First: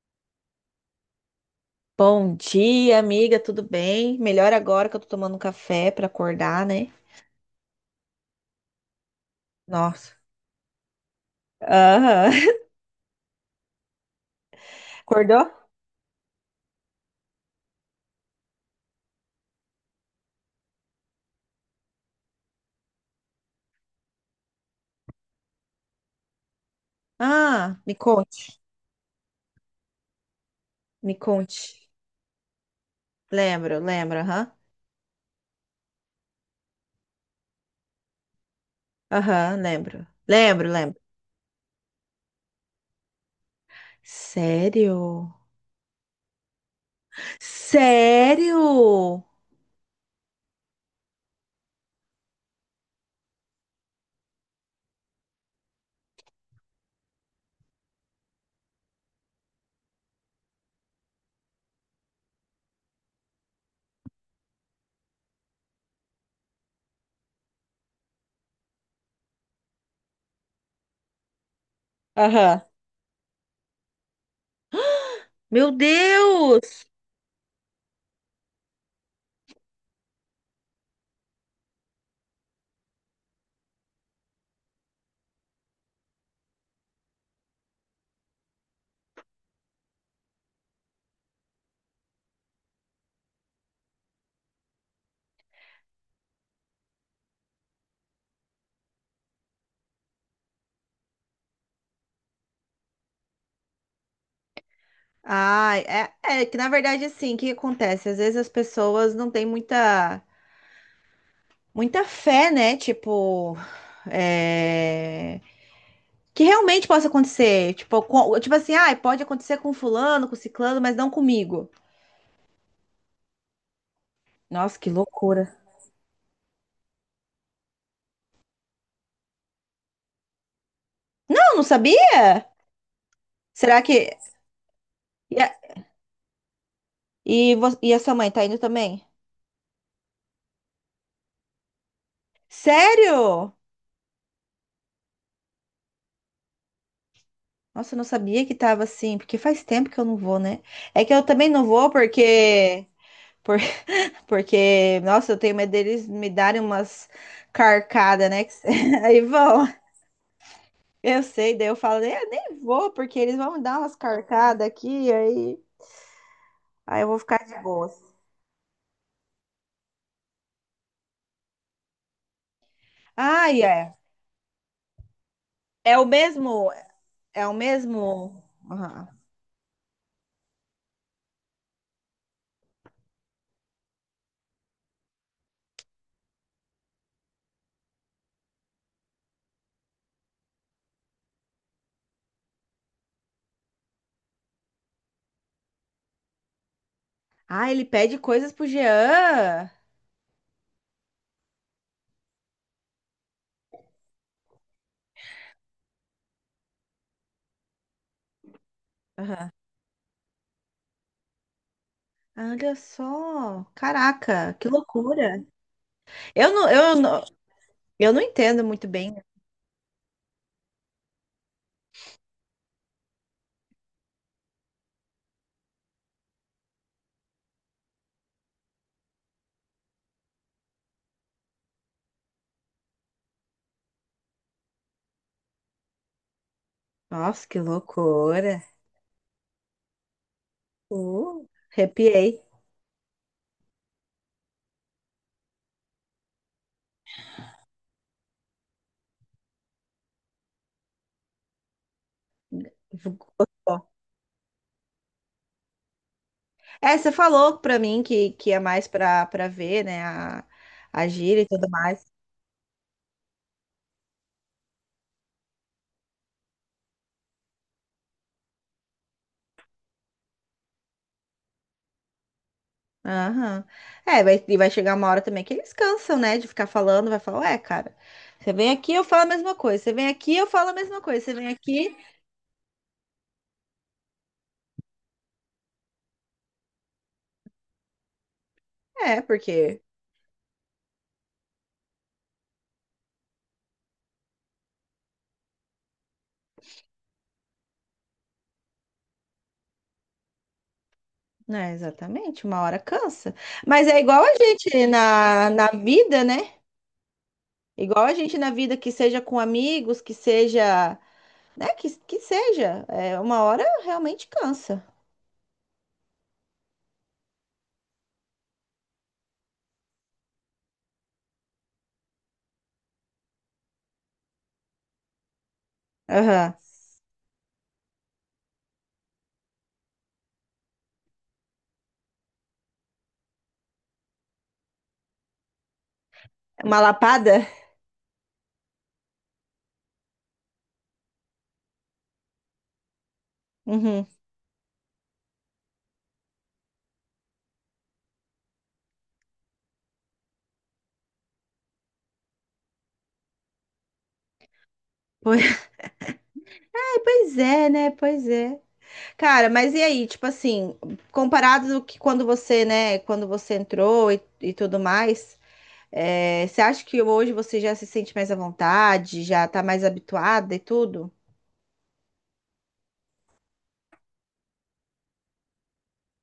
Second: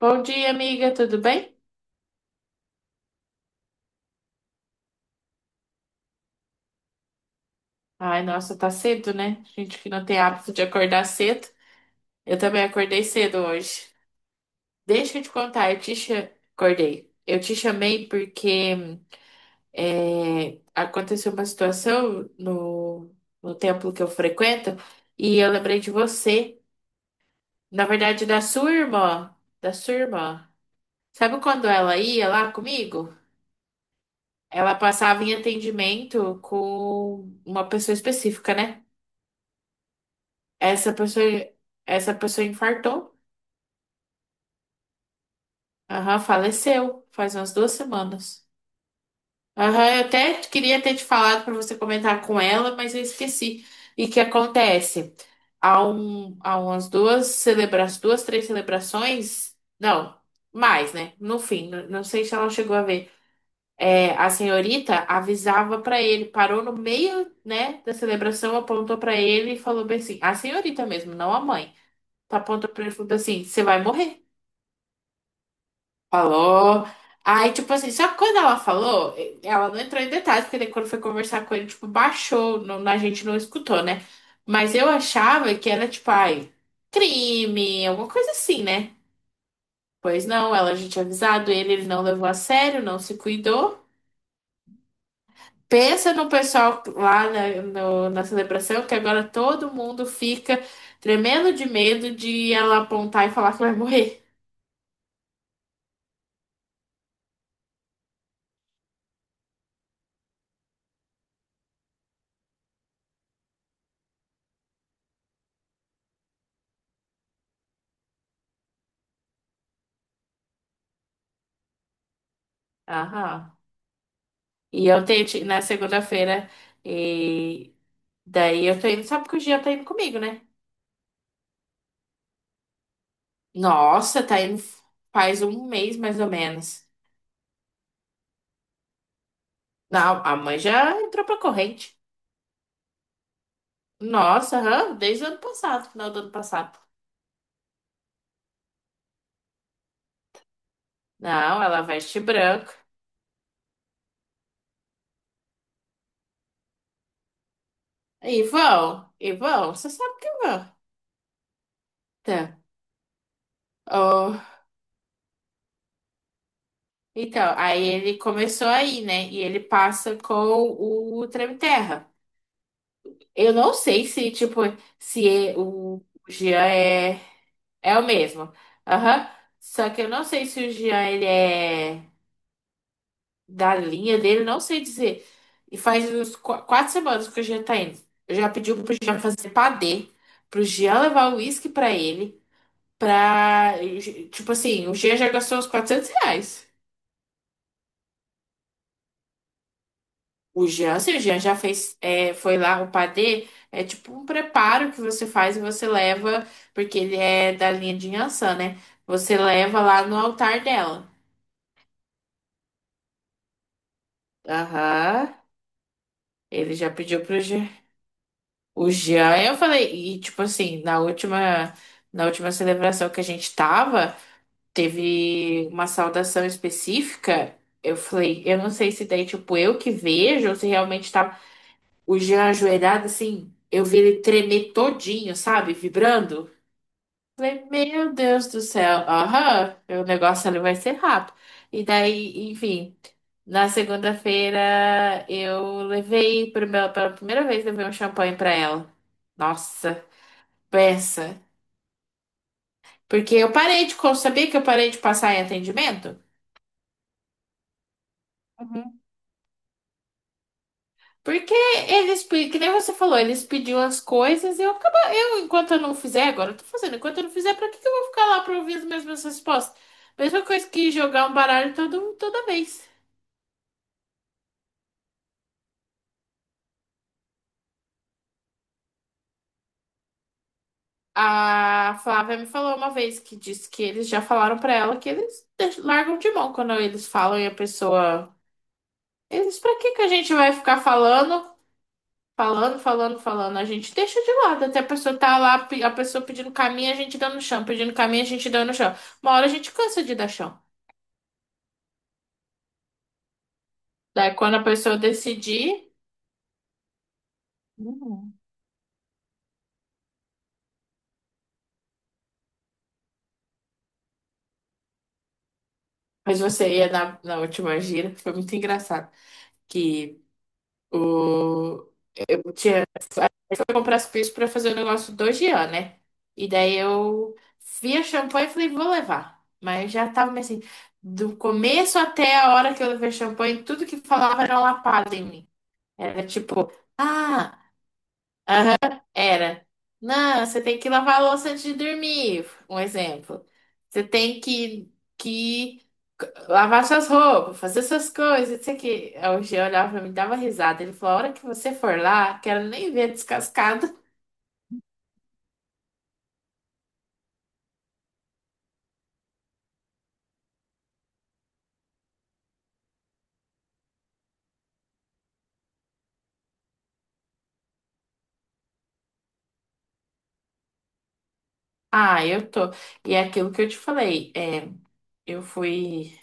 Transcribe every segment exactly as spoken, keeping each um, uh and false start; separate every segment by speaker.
Speaker 1: Bom dia, amiga, tudo bem?
Speaker 2: Bom dia, amiga, tudo bem? Melhor agora que eu tô tomando um café pra acordar, né?
Speaker 1: Ai, nossa, tá cedo, né? Gente que não
Speaker 2: Nossa.
Speaker 1: tem hábito de acordar cedo. Eu
Speaker 2: Aham.
Speaker 1: também acordei cedo hoje. Deixa eu te
Speaker 2: Acordou?
Speaker 1: contar, eu te cha- acordei. Eu te chamei porque é, aconteceu uma situação no, no templo que eu frequento e eu lembrei de você.
Speaker 2: Ah,
Speaker 1: Na
Speaker 2: me
Speaker 1: verdade, da
Speaker 2: conte,
Speaker 1: sua irmã. Da sua irmã.
Speaker 2: me
Speaker 1: Sabe quando
Speaker 2: conte.
Speaker 1: ela ia lá comigo?
Speaker 2: Lembro, lembro, aham.
Speaker 1: Ela passava em atendimento com uma pessoa específica, né?
Speaker 2: Aham, lembro. Lembro,
Speaker 1: Essa
Speaker 2: lembro.
Speaker 1: pessoa, essa pessoa infartou.
Speaker 2: Sério?
Speaker 1: Aham, faleceu faz umas duas semanas.
Speaker 2: Sério?
Speaker 1: Aham, eu até queria ter te falado para você comentar com ela, mas eu esqueci. E que acontece? Há, um, há umas duas celebrações, duas, três celebrações, não, mais, né? No fim, n- não sei se ela chegou a ver. É, a senhorita avisava para ele, parou no meio, né, da celebração, apontou para ele e falou bem assim: a senhorita mesmo, não a mãe. Tá.
Speaker 2: Aham.
Speaker 1: Apontou para ele e falou assim: você vai morrer.
Speaker 2: Meu
Speaker 1: Falou.
Speaker 2: Deus!
Speaker 1: Aí, tipo assim, só que quando ela falou, ela não entrou em detalhes, porque daí quando foi conversar com ele, tipo, baixou, não, a gente não escutou, né? Mas eu achava que era, tipo, ai, crime, alguma coisa assim, né? Pois não, ela já tinha avisado ele, ele não levou a sério, não se cuidou. Pensa no pessoal lá na, no- na celebração, que agora todo mundo fica tremendo de medo de ela apontar e falar que vai morrer.
Speaker 2: Ai, é, é que na verdade assim, o que que acontece? Às vezes as pessoas não têm muita, muita fé, né? Tipo, é, que realmente possa acontecer. Tipo, com- tipo assim, ah, pode acontecer com fulano, com ciclano, mas não comigo.
Speaker 1: Aham.
Speaker 2: Nossa,
Speaker 1: E
Speaker 2: que
Speaker 1: eu tentei,
Speaker 2: loucura.
Speaker 1: na segunda-feira. Daí eu tô indo, sabe que o Jean tá indo comigo, né?
Speaker 2: Não, não sabia? Será que.
Speaker 1: Nossa, tá indo
Speaker 2: E
Speaker 1: faz
Speaker 2: a,
Speaker 1: um mês mais ou menos.
Speaker 2: e vo- e a sua mãe tá indo também?
Speaker 1: Não, a mãe já entrou pra corrente.
Speaker 2: Sério?
Speaker 1: Nossa, aham, desde o ano passado, final do ano passado.
Speaker 2: Nossa, eu não sabia que tava assim, porque faz tempo que eu não vou, né? É que eu também
Speaker 1: Não,
Speaker 2: não
Speaker 1: ela
Speaker 2: vou
Speaker 1: veste branco.
Speaker 2: porque. por- Porque, nossa, eu tenho medo deles me darem umas carcadas,
Speaker 1: E
Speaker 2: né? que se-
Speaker 1: vão,
Speaker 2: Aí
Speaker 1: e
Speaker 2: vão.
Speaker 1: vão, você sabe que vão.
Speaker 2: Eu sei, daí eu falo, "É, nem
Speaker 1: Tá.
Speaker 2: vou, porque eles vão me dar umas
Speaker 1: Oh,
Speaker 2: carcadas aqui, aí. Aí eu vou ficar
Speaker 1: então,
Speaker 2: de
Speaker 1: aí
Speaker 2: boas.
Speaker 1: ele começou aí, né? E ele passa com o Treme Terra.
Speaker 2: Ah,
Speaker 1: Eu não
Speaker 2: é.
Speaker 1: sei se, tipo, se é-
Speaker 2: É o
Speaker 1: o Jean
Speaker 2: mesmo.
Speaker 1: é.
Speaker 2: É o
Speaker 1: É o
Speaker 2: mesmo.
Speaker 1: mesmo.
Speaker 2: Aham.
Speaker 1: Aham. Só que eu não sei se o Jean, ele é da linha dele, não sei dizer. E faz uns qu- quatro semanas que o Jean tá indo. Eu já pedi pro Jean fazer padê, pro Jean levar o uísque pra ele, pra... Tipo assim, o Jean já gastou uns quatrocentos reais.
Speaker 2: Ah, ele pede coisas pro Jean.
Speaker 1: O Jean, se o Jean já fez, é, foi lá o padê, é tipo um preparo que você faz e você leva, porque ele é da linha de Yansan, né? Você
Speaker 2: Aham.
Speaker 1: leva lá no altar dela.
Speaker 2: Olha só. Caraca, que
Speaker 1: Aham.
Speaker 2: loucura. Eu não,
Speaker 1: Ele já
Speaker 2: eu
Speaker 1: pediu
Speaker 2: não,
Speaker 1: pro Jean.
Speaker 2: eu não entendo muito
Speaker 1: O
Speaker 2: bem.
Speaker 1: Jean, eu falei, e tipo assim, na última, na última celebração que a gente tava, teve uma saudação específica. Eu falei, eu não sei se daí, tipo, eu que vejo, ou se realmente tava o Jean ajoelhado, assim, eu vi ele tremer todinho, sabe? Vibrando.
Speaker 2: Nossa, que
Speaker 1: Falei, meu Deus do
Speaker 2: loucura.
Speaker 1: céu, aham, o negócio ali vai ser rápido.
Speaker 2: Uh,
Speaker 1: E
Speaker 2: arrepiei.
Speaker 1: daí, enfim, na segunda-feira eu levei pro meu, pela primeira vez levei um champanhe pra ela. Nossa, peça. Porque eu parei
Speaker 2: Gostou.
Speaker 1: de, co- sabia que eu parei de passar em atendimento?
Speaker 2: É, você falou pra mim que, que, é mais
Speaker 1: Uhum.
Speaker 2: pra, pra, ver, né? A, a gíria e
Speaker 1: Porque
Speaker 2: tudo mais.
Speaker 1: eles, pe- que nem você falou, eles pediam as coisas e eu acabo, eu, enquanto eu não fizer, agora eu tô fazendo, enquanto eu não fizer, pra que que eu vou ficar lá pra ouvir as mesmas respostas? Mesma coisa que jogar um baralho todo, toda vez.
Speaker 2: Aham. É, vai, e vai chegar uma hora também que eles cansam, né, de ficar falando, vai falar, ué, cara, você vem aqui, eu falo a mesma coisa, você vem aqui, eu falo a mesma coisa, você vem
Speaker 1: A
Speaker 2: aqui,
Speaker 1: Flávia me falou uma vez que disse que eles já falaram pra ela que eles deix- largam de mão quando eles falam e a pessoa.
Speaker 2: é,
Speaker 1: Eles, pra
Speaker 2: porque,
Speaker 1: que que a gente vai ficar falando, falando, falando, falando? A gente deixa de lado até a pessoa tá lá, pe- a pessoa pedindo caminho, a gente dando chão, pedindo caminho, a gente dando chão. Uma hora a gente cansa de dar chão.
Speaker 2: né, exatamente, uma hora cansa. Mas é igual a
Speaker 1: Daí quando a
Speaker 2: gente
Speaker 1: pessoa
Speaker 2: na, na
Speaker 1: decidir.
Speaker 2: vida, né? Igual a
Speaker 1: Uhum.
Speaker 2: gente na vida, que seja com amigos, que seja, né, que, que seja, é, uma hora realmente cansa.
Speaker 1: Mas você ia na, na última gira, foi muito engraçado. Que o, eu tinha fui comprar as coisas pra fazer o negócio do Jean, né? E
Speaker 2: Aham.
Speaker 1: daí eu vi a champanhe e falei, vou levar. Mas já tava meio assim, do começo até a hora que eu levei champanhe, tudo que falava era uma lapada em mim. Era
Speaker 2: É
Speaker 1: tipo,
Speaker 2: uma lapada?
Speaker 1: ah, era. Não, você tem que lavar a louça antes de dormir, um exemplo. Você
Speaker 2: Uhum.
Speaker 1: tem que, que lavar suas roupas, fazer suas coisas, isso aqui. Aí o Jean olhava pra mim, dava risada. Ele falou, a hora que você for lá, quero nem ver descascado.
Speaker 2: Pois, pois é, né, pois é. Cara, mas e aí, tipo assim, comparado do que quando você, né, quando você entrou e, e tudo mais, é, você acha que hoje você já se sente mais à vontade, já tá mais habituada e tudo?
Speaker 1: Ah, eu tô. E é aquilo que eu te falei, é, eu fui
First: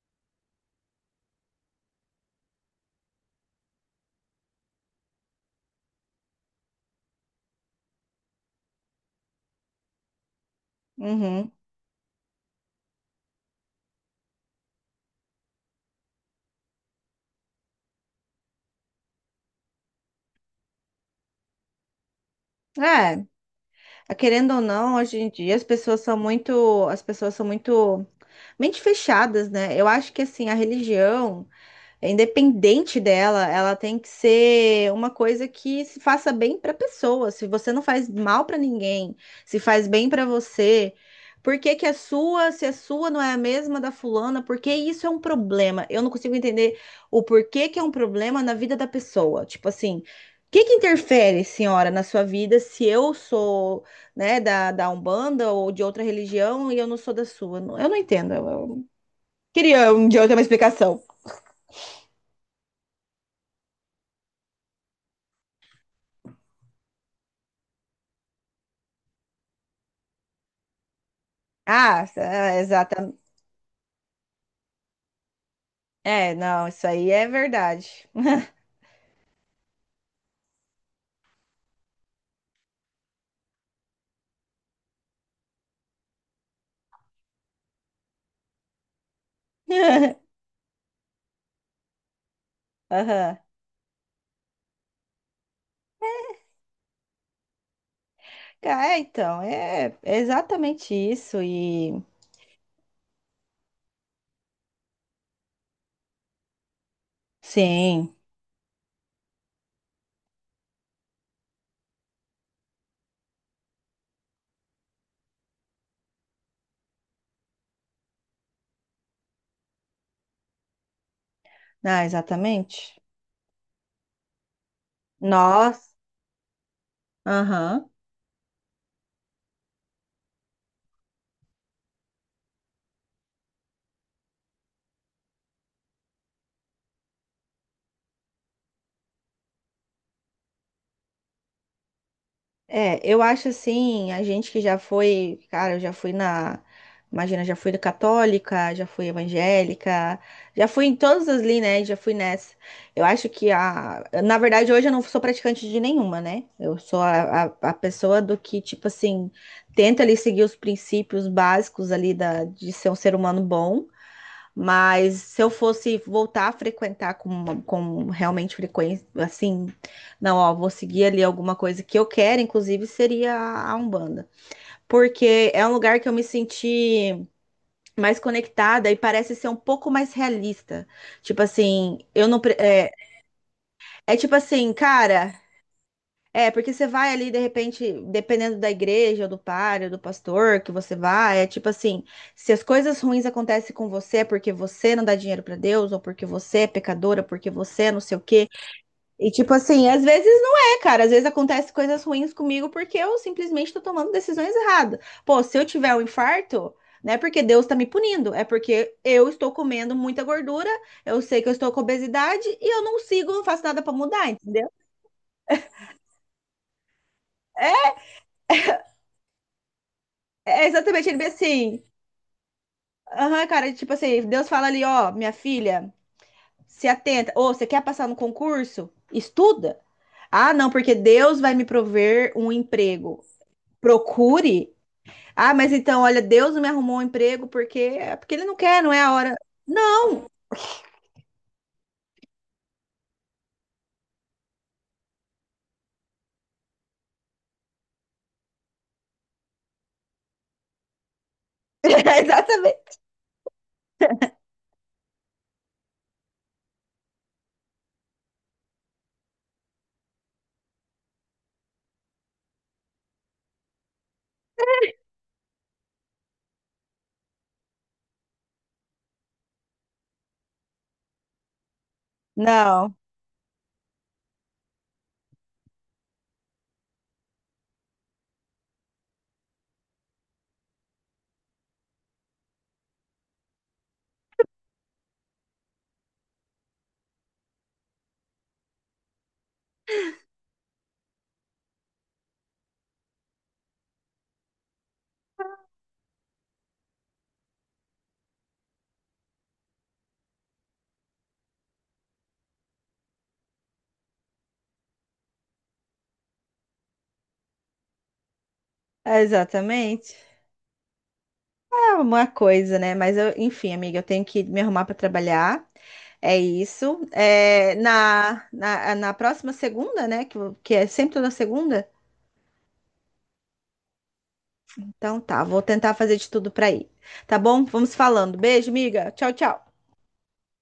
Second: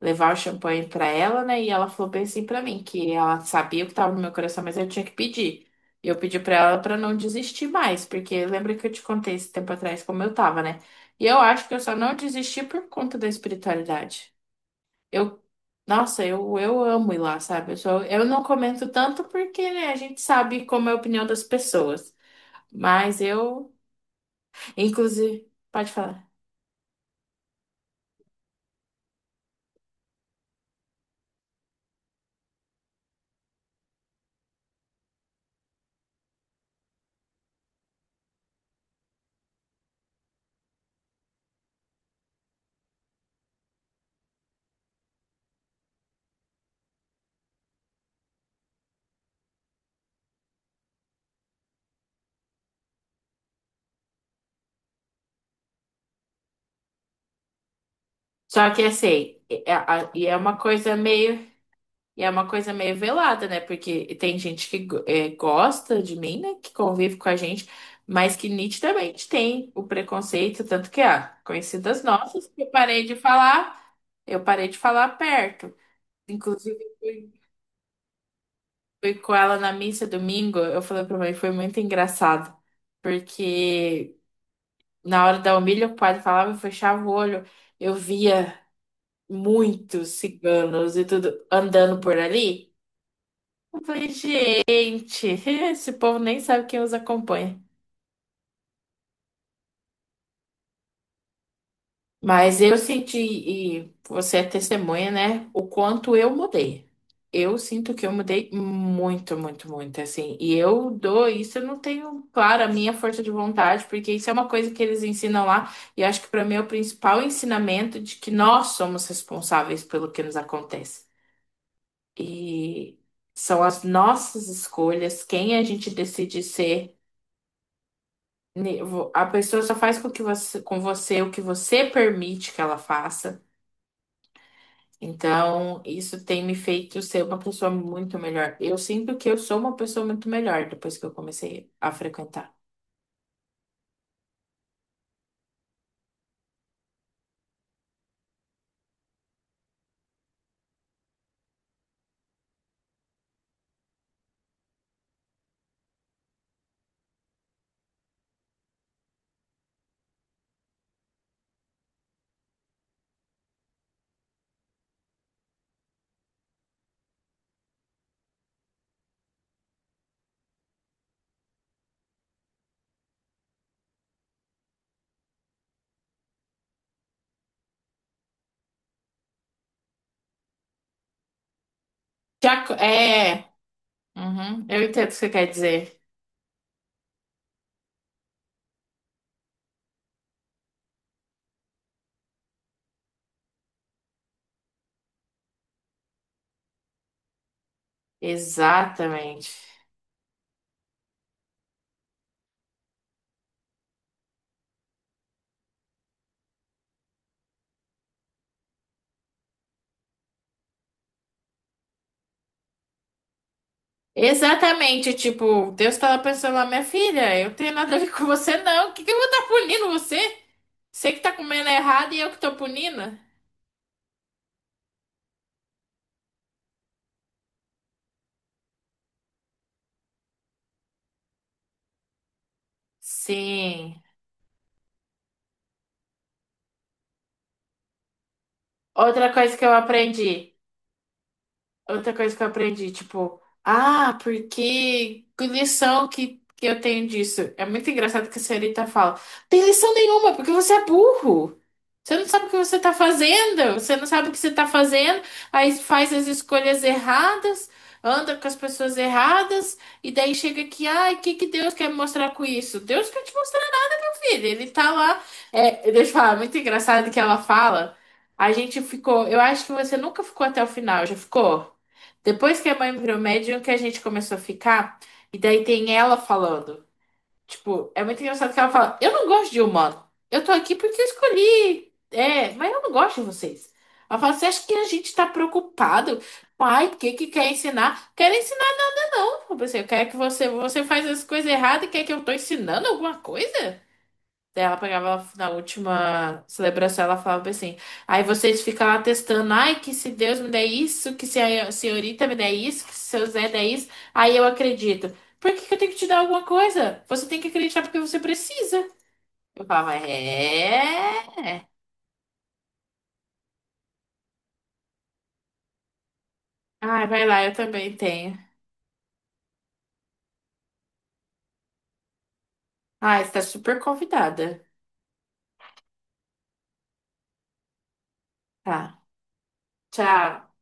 Speaker 1: levar o champanhe pra ela, né? E ela falou bem assim pra mim, que ela sabia o que tava no meu coração, mas eu tinha que pedir. E eu pedi pra ela pra não desistir mais, porque lembra que eu te contei esse tempo atrás como eu tava, né? E eu
Speaker 2: Uhum.
Speaker 1: acho que eu só não desisti por conta da espiritualidade. Eu, nossa, eu, eu amo ir lá, sabe? Eu sou, eu não comento tanto porque, né, a gente sabe como é a opinião das pessoas. Mas
Speaker 2: É,
Speaker 1: eu,
Speaker 2: querendo ou não, hoje em
Speaker 1: inclusive,
Speaker 2: dia as
Speaker 1: pode
Speaker 2: pessoas são
Speaker 1: falar.
Speaker 2: muito, as pessoas são muito mente fechadas, né? Eu acho que assim, a religião é independente dela, ela tem que ser uma coisa que se faça bem para a pessoa. Se você não faz mal para ninguém, se faz bem para você, por que que a sua, se a sua não é a mesma da fulana, por que isso é um problema? Eu não consigo entender o porquê que é um problema na vida da pessoa. Tipo assim, o que que interfere, senhora, na sua vida se eu sou, né, da, da, Umbanda ou de outra religião e eu não sou da sua? Eu não entendo. Eu,
Speaker 1: Só que
Speaker 2: eu
Speaker 1: assim, é-
Speaker 2: queria um
Speaker 1: a-
Speaker 2: dia eu
Speaker 1: e
Speaker 2: ter
Speaker 1: é
Speaker 2: uma
Speaker 1: uma coisa
Speaker 2: explicação.
Speaker 1: meio, e é uma coisa meio velada, né? Porque tem gente que go- é, gosta de mim, né? Que convive com a gente, mas que nitidamente tem o preconceito, tanto que, ah, conhecidas
Speaker 2: Ah,
Speaker 1: nossas,
Speaker 2: é,
Speaker 1: que eu parei de
Speaker 2: exatamente.
Speaker 1: falar, eu parei de falar perto.
Speaker 2: É, não,
Speaker 1: Inclusive,
Speaker 2: isso aí é
Speaker 1: fui,
Speaker 2: verdade.
Speaker 1: fui com ela na missa domingo, eu falei pra mãe, foi muito engraçado, porque na hora da humilha o padre falava, eu fechava o olho, eu via muitos ciganos e tudo andando por ali.
Speaker 2: Aham.
Speaker 1: Eu falei, gente, esse povo nem sabe quem os acompanha.
Speaker 2: Ca- É, então, é é exatamente isso. E
Speaker 1: Mas eu senti, e você é testemunha, né? O quanto eu mudei. Eu sinto que eu
Speaker 2: sim,
Speaker 1: mudei muito, muito, muito, assim. E eu dou isso, eu não tenho, claro, a minha força de vontade, porque isso é uma coisa que eles ensinam lá. E acho que para mim é o principal ensinamento de que nós somos responsáveis pelo que nos acontece.
Speaker 2: ah, exatamente.
Speaker 1: E são as nossas escolhas, quem a gente
Speaker 2: Nós,
Speaker 1: decide ser.
Speaker 2: aham.
Speaker 1: Ne- vo- A pessoa só faz com que você, com você o que você permite que ela faça. Então, isso tem me feito ser uma pessoa muito melhor. Eu sinto que eu sou uma pessoa muito melhor depois que eu comecei a frequentar.
Speaker 2: É, eu acho assim, a gente que já foi, cara, eu já fui na, imagina, já fui católica, já fui evangélica, já fui em todas as linhas, né? Já fui nessa. Eu acho que a, na verdade, hoje eu não sou praticante de nenhuma, né? Eu sou a, a, a pessoa do que, tipo assim, tenta ali seguir os princípios básicos ali da, de ser um ser humano bom. Mas se eu fosse voltar a frequentar com, uma- com realmente frequência, assim, não, ó, vou seguir ali alguma coisa que eu quero, inclusive seria a a Umbanda. Porque é um lugar que eu me senti mais conectada e parece ser um pouco mais realista. Tipo assim, eu não. pre-
Speaker 1: Já
Speaker 2: É,
Speaker 1: é,
Speaker 2: é tipo
Speaker 1: uhum,
Speaker 2: assim,
Speaker 1: eu entendo o que você
Speaker 2: cara.
Speaker 1: quer dizer.
Speaker 2: É, porque você vai ali, de repente, dependendo da igreja, ou do padre, ou do pastor que você vai, é tipo assim, se as coisas ruins acontecem com você é porque você não dá dinheiro pra Deus, ou porque você é pecadora, porque você é não sei o quê. E
Speaker 1: Exatamente.
Speaker 2: tipo assim, às vezes não é, cara. Às vezes acontecem coisas ruins comigo porque eu simplesmente tô tomando decisões erradas. Pô, se eu tiver um infarto, não é porque Deus tá me punindo, é porque eu estou comendo muita gordura, eu sei que eu estou com obesidade e eu não sigo, não faço nada pra mudar, entendeu?
Speaker 1: Exatamente, tipo, Deus tava pensando lá, minha filha, eu tenho
Speaker 2: É
Speaker 1: nada a ver com você, não. O que que eu vou estar punindo você?
Speaker 2: é exatamente,
Speaker 1: Você
Speaker 2: ele
Speaker 1: que
Speaker 2: bem
Speaker 1: tá comendo
Speaker 2: assim.
Speaker 1: errado e eu que tô punindo?
Speaker 2: Aham, cara, tipo assim, Deus fala ali, ó, minha filha, se atenta. Ou você quer passar no concurso? Estuda. Ah, não, porque Deus vai me prover um emprego.
Speaker 1: Sim.
Speaker 2: Procure. Ah, mas então, olha, Deus não me arrumou um emprego porque é porque ele não quer, não é a
Speaker 1: Outra
Speaker 2: hora.
Speaker 1: coisa que eu
Speaker 2: Não,
Speaker 1: aprendi. Outra coisa que eu aprendi, tipo, ah, porque que lição que, que eu tenho disso? É muito engraçado que a senhorita fala, tem lição nenhuma, porque você é burro. Você não sabe o que você tá
Speaker 2: Exatamente.
Speaker 1: fazendo, você não sabe o que você tá fazendo, aí faz as escolhas erradas, anda com as pessoas erradas, e daí chega aqui, ai, o que que Deus quer me mostrar com isso? Deus quer te mostrar filho, ele tá lá. É, deixa eu falar, muito engraçado que ela fala. A gente ficou. Eu acho que você nunca ficou até o final, já ficou? Depois que a
Speaker 2: Não,
Speaker 1: mãe virou médium, que a gente começou a ficar. E daí tem ela falando. Tipo, é muito engraçado que ela fala: eu não gosto de humano. Eu tô aqui porque eu escolhi. É, mas eu não gosto de vocês. Ela fala: você acha que a gente tá preocupado? Ai, o que que quer ensinar? Quero ensinar nada, não. Eu pensei, eu quero que você, você faz as coisas erradas e quer que eu tô ensinando alguma coisa? Daí ela pegava na última celebração, ela falava bem assim. Aí vocês ficam lá testando, ai, que se Deus me der isso, que se a senhorita me der isso, que se seu Zé der isso, aí eu acredito. Por que que eu tenho que te dar alguma coisa? Você tem que acreditar porque você precisa. Eu falava,
Speaker 2: exatamente.
Speaker 1: é.
Speaker 2: É uma coisa, né? Mas eu, enfim, amiga, eu tenho que me arrumar para trabalhar. É isso.
Speaker 1: Ai, vai lá, eu
Speaker 2: É,
Speaker 1: também tenho.
Speaker 2: na, na, na próxima segunda, né? Que, que é sempre toda segunda.
Speaker 1: Ai, você tá super convidada.
Speaker 2: Então tá, vou tentar fazer de tudo para ir. Tá bom? Vamos falando. Beijo,
Speaker 1: Tá.
Speaker 2: miga. Tchau, tchau.
Speaker 1: Tchau.